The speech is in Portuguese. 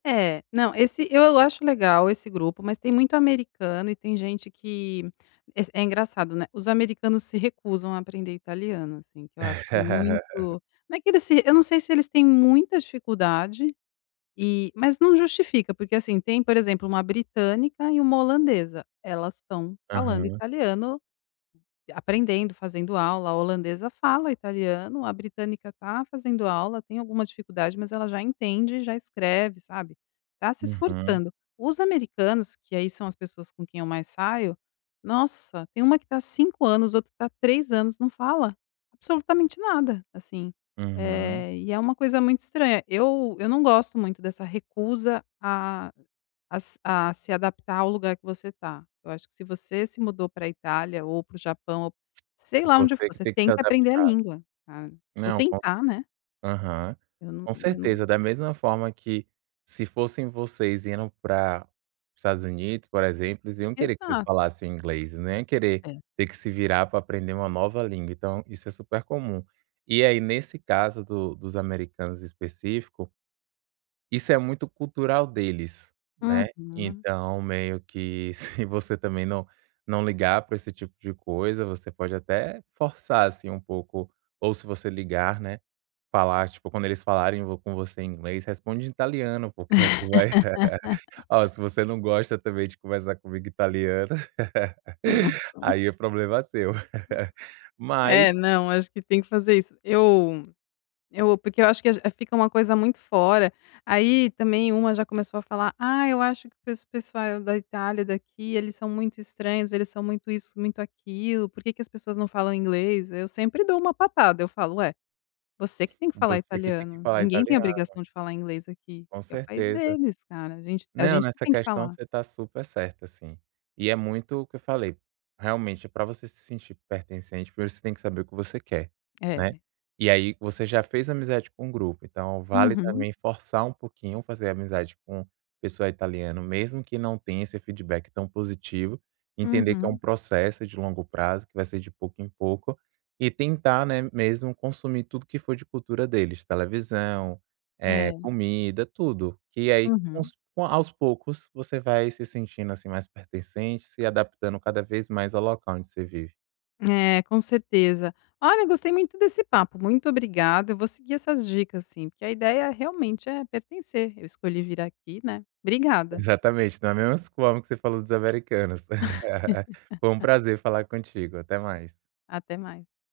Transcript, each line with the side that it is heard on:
left: É. Não, esse eu acho legal esse grupo, mas tem muito americano e tem gente que es é engraçado, né? Os americanos se recusam a aprender italiano, assim, que eu acho muito não é que eles se eu não sei se eles têm muita dificuldade e mas não justifica, porque, assim, tem, por exemplo, uma britânica e uma holandesa, elas estão falando
right: Aham.
left: italiano, aprendendo, fazendo aula. A holandesa fala italiano, a britânica tá fazendo aula, tem alguma dificuldade, mas ela já entende e já escreve, sabe? Tá se
right: Aham.
left: esforçando. Os americanos que, aí, são as pessoas com quem eu mais saio, nossa, tem uma que está 5 anos, outra que tá 3 anos. Não fala absolutamente nada, assim.
right: Aham.
left: Eh, e é uma coisa muito estranha. Eu eu não gosto muito dessa recusa a a s a se adaptar ao lugar que você tá. Eu acho que se você se mudou pra Itália, ou para o Japão, ou sei lá onde
right: Você
left: for,
right: que
left: você
right: tem que se
left: tenta aprender a
right: adaptar.
left: língua, tá? Ou
right: Não o
left: tentar né?
right: aham,
left: Eu não
right: com
left: eu
right: certeza.
left: não
right: Da mesma forma que se fossem vocês e indo pra os Estados Unidos, por exemplo, eles iam querer que vocês
left: Exato.
right: falassem inglês, não iam querer
left: É.
right: ter que se virar pra aprender uma nova língua. Então isso é super comum. E aí, nesse caso do dos americanos específico isso é muito cultural deles, né?
left: Uhum.
right: Então meio que se você também não não ligar pra esse tipo de coisa, você pode até forçar, assim, um pouco. Ou se você ligar, né, falar, tipo, quando eles falarem, ou com você em inglês, responde em italiano. Porque, aí, vai "Ó, se você não gosta também de conversar comigo em italiano, aí, o problema é seu, mas"
left: É. Não, acho que tem que fazer isso. Eu eu porque eu acho que fica uma coisa muito fora, aí também uma já começou a falar: "Ah, eu acho que o pes o pessoal da Itália, daqui eles são muito estranhos. Eles são muito isso, muito aquilo. Por que que as pessoas não falam inglês?". Eu sempre dou uma patada. Eu falo: "Ué, você que tem que falar
right: Você que tem que
left: italiano,
right: falar
left: ninguém tem
right: italiano.
left: obrigação de falar inglês aqui.
right: Com
left: Aqui é o país
right: certeza.
left: deles, cara. A gente a
right: Não,
left: gente que
right: nessa
left: tem que
right: questão
left: falar".
right: você está super certa, assim. E é muito o que eu falei: realmente, pra você se sentir pertencente, primeiro você tem que saber o que você quer, né?
left: É.
right: E aí, você já fez amizade com o grupo, então vale
left: Uhum.
right: também forçar um pouquinho, fazer amizade com pessoa italiana, mesmo que não tenha esse feedback tão positivo. Entender que é um
left: Uhum.
right: processo de longo prazo, que vai ser de pouco em pouco. E tentar, né, mesmo consumir tudo que for de cultura deles, televisão, eh,
left: É.
right: comida, tudo. E aí,
left: Uhum.
right: aos aos poucos, você vai se sentindo, assim, mais pertencente, se adaptando cada vez mais ao local onde você vive.
left: É, com certeza. Olha, gostei muito desse papo. Muito obrigada. Eu vou seguir essas dicas, assim, porque a ideia realmente é pertencer. Eu escolhi vir aqui, né? Obrigada.
right: Exatamente, na mesma forma que você falou dos americanos. Foi um prazer falar contigo, até mais.
left: Até mais.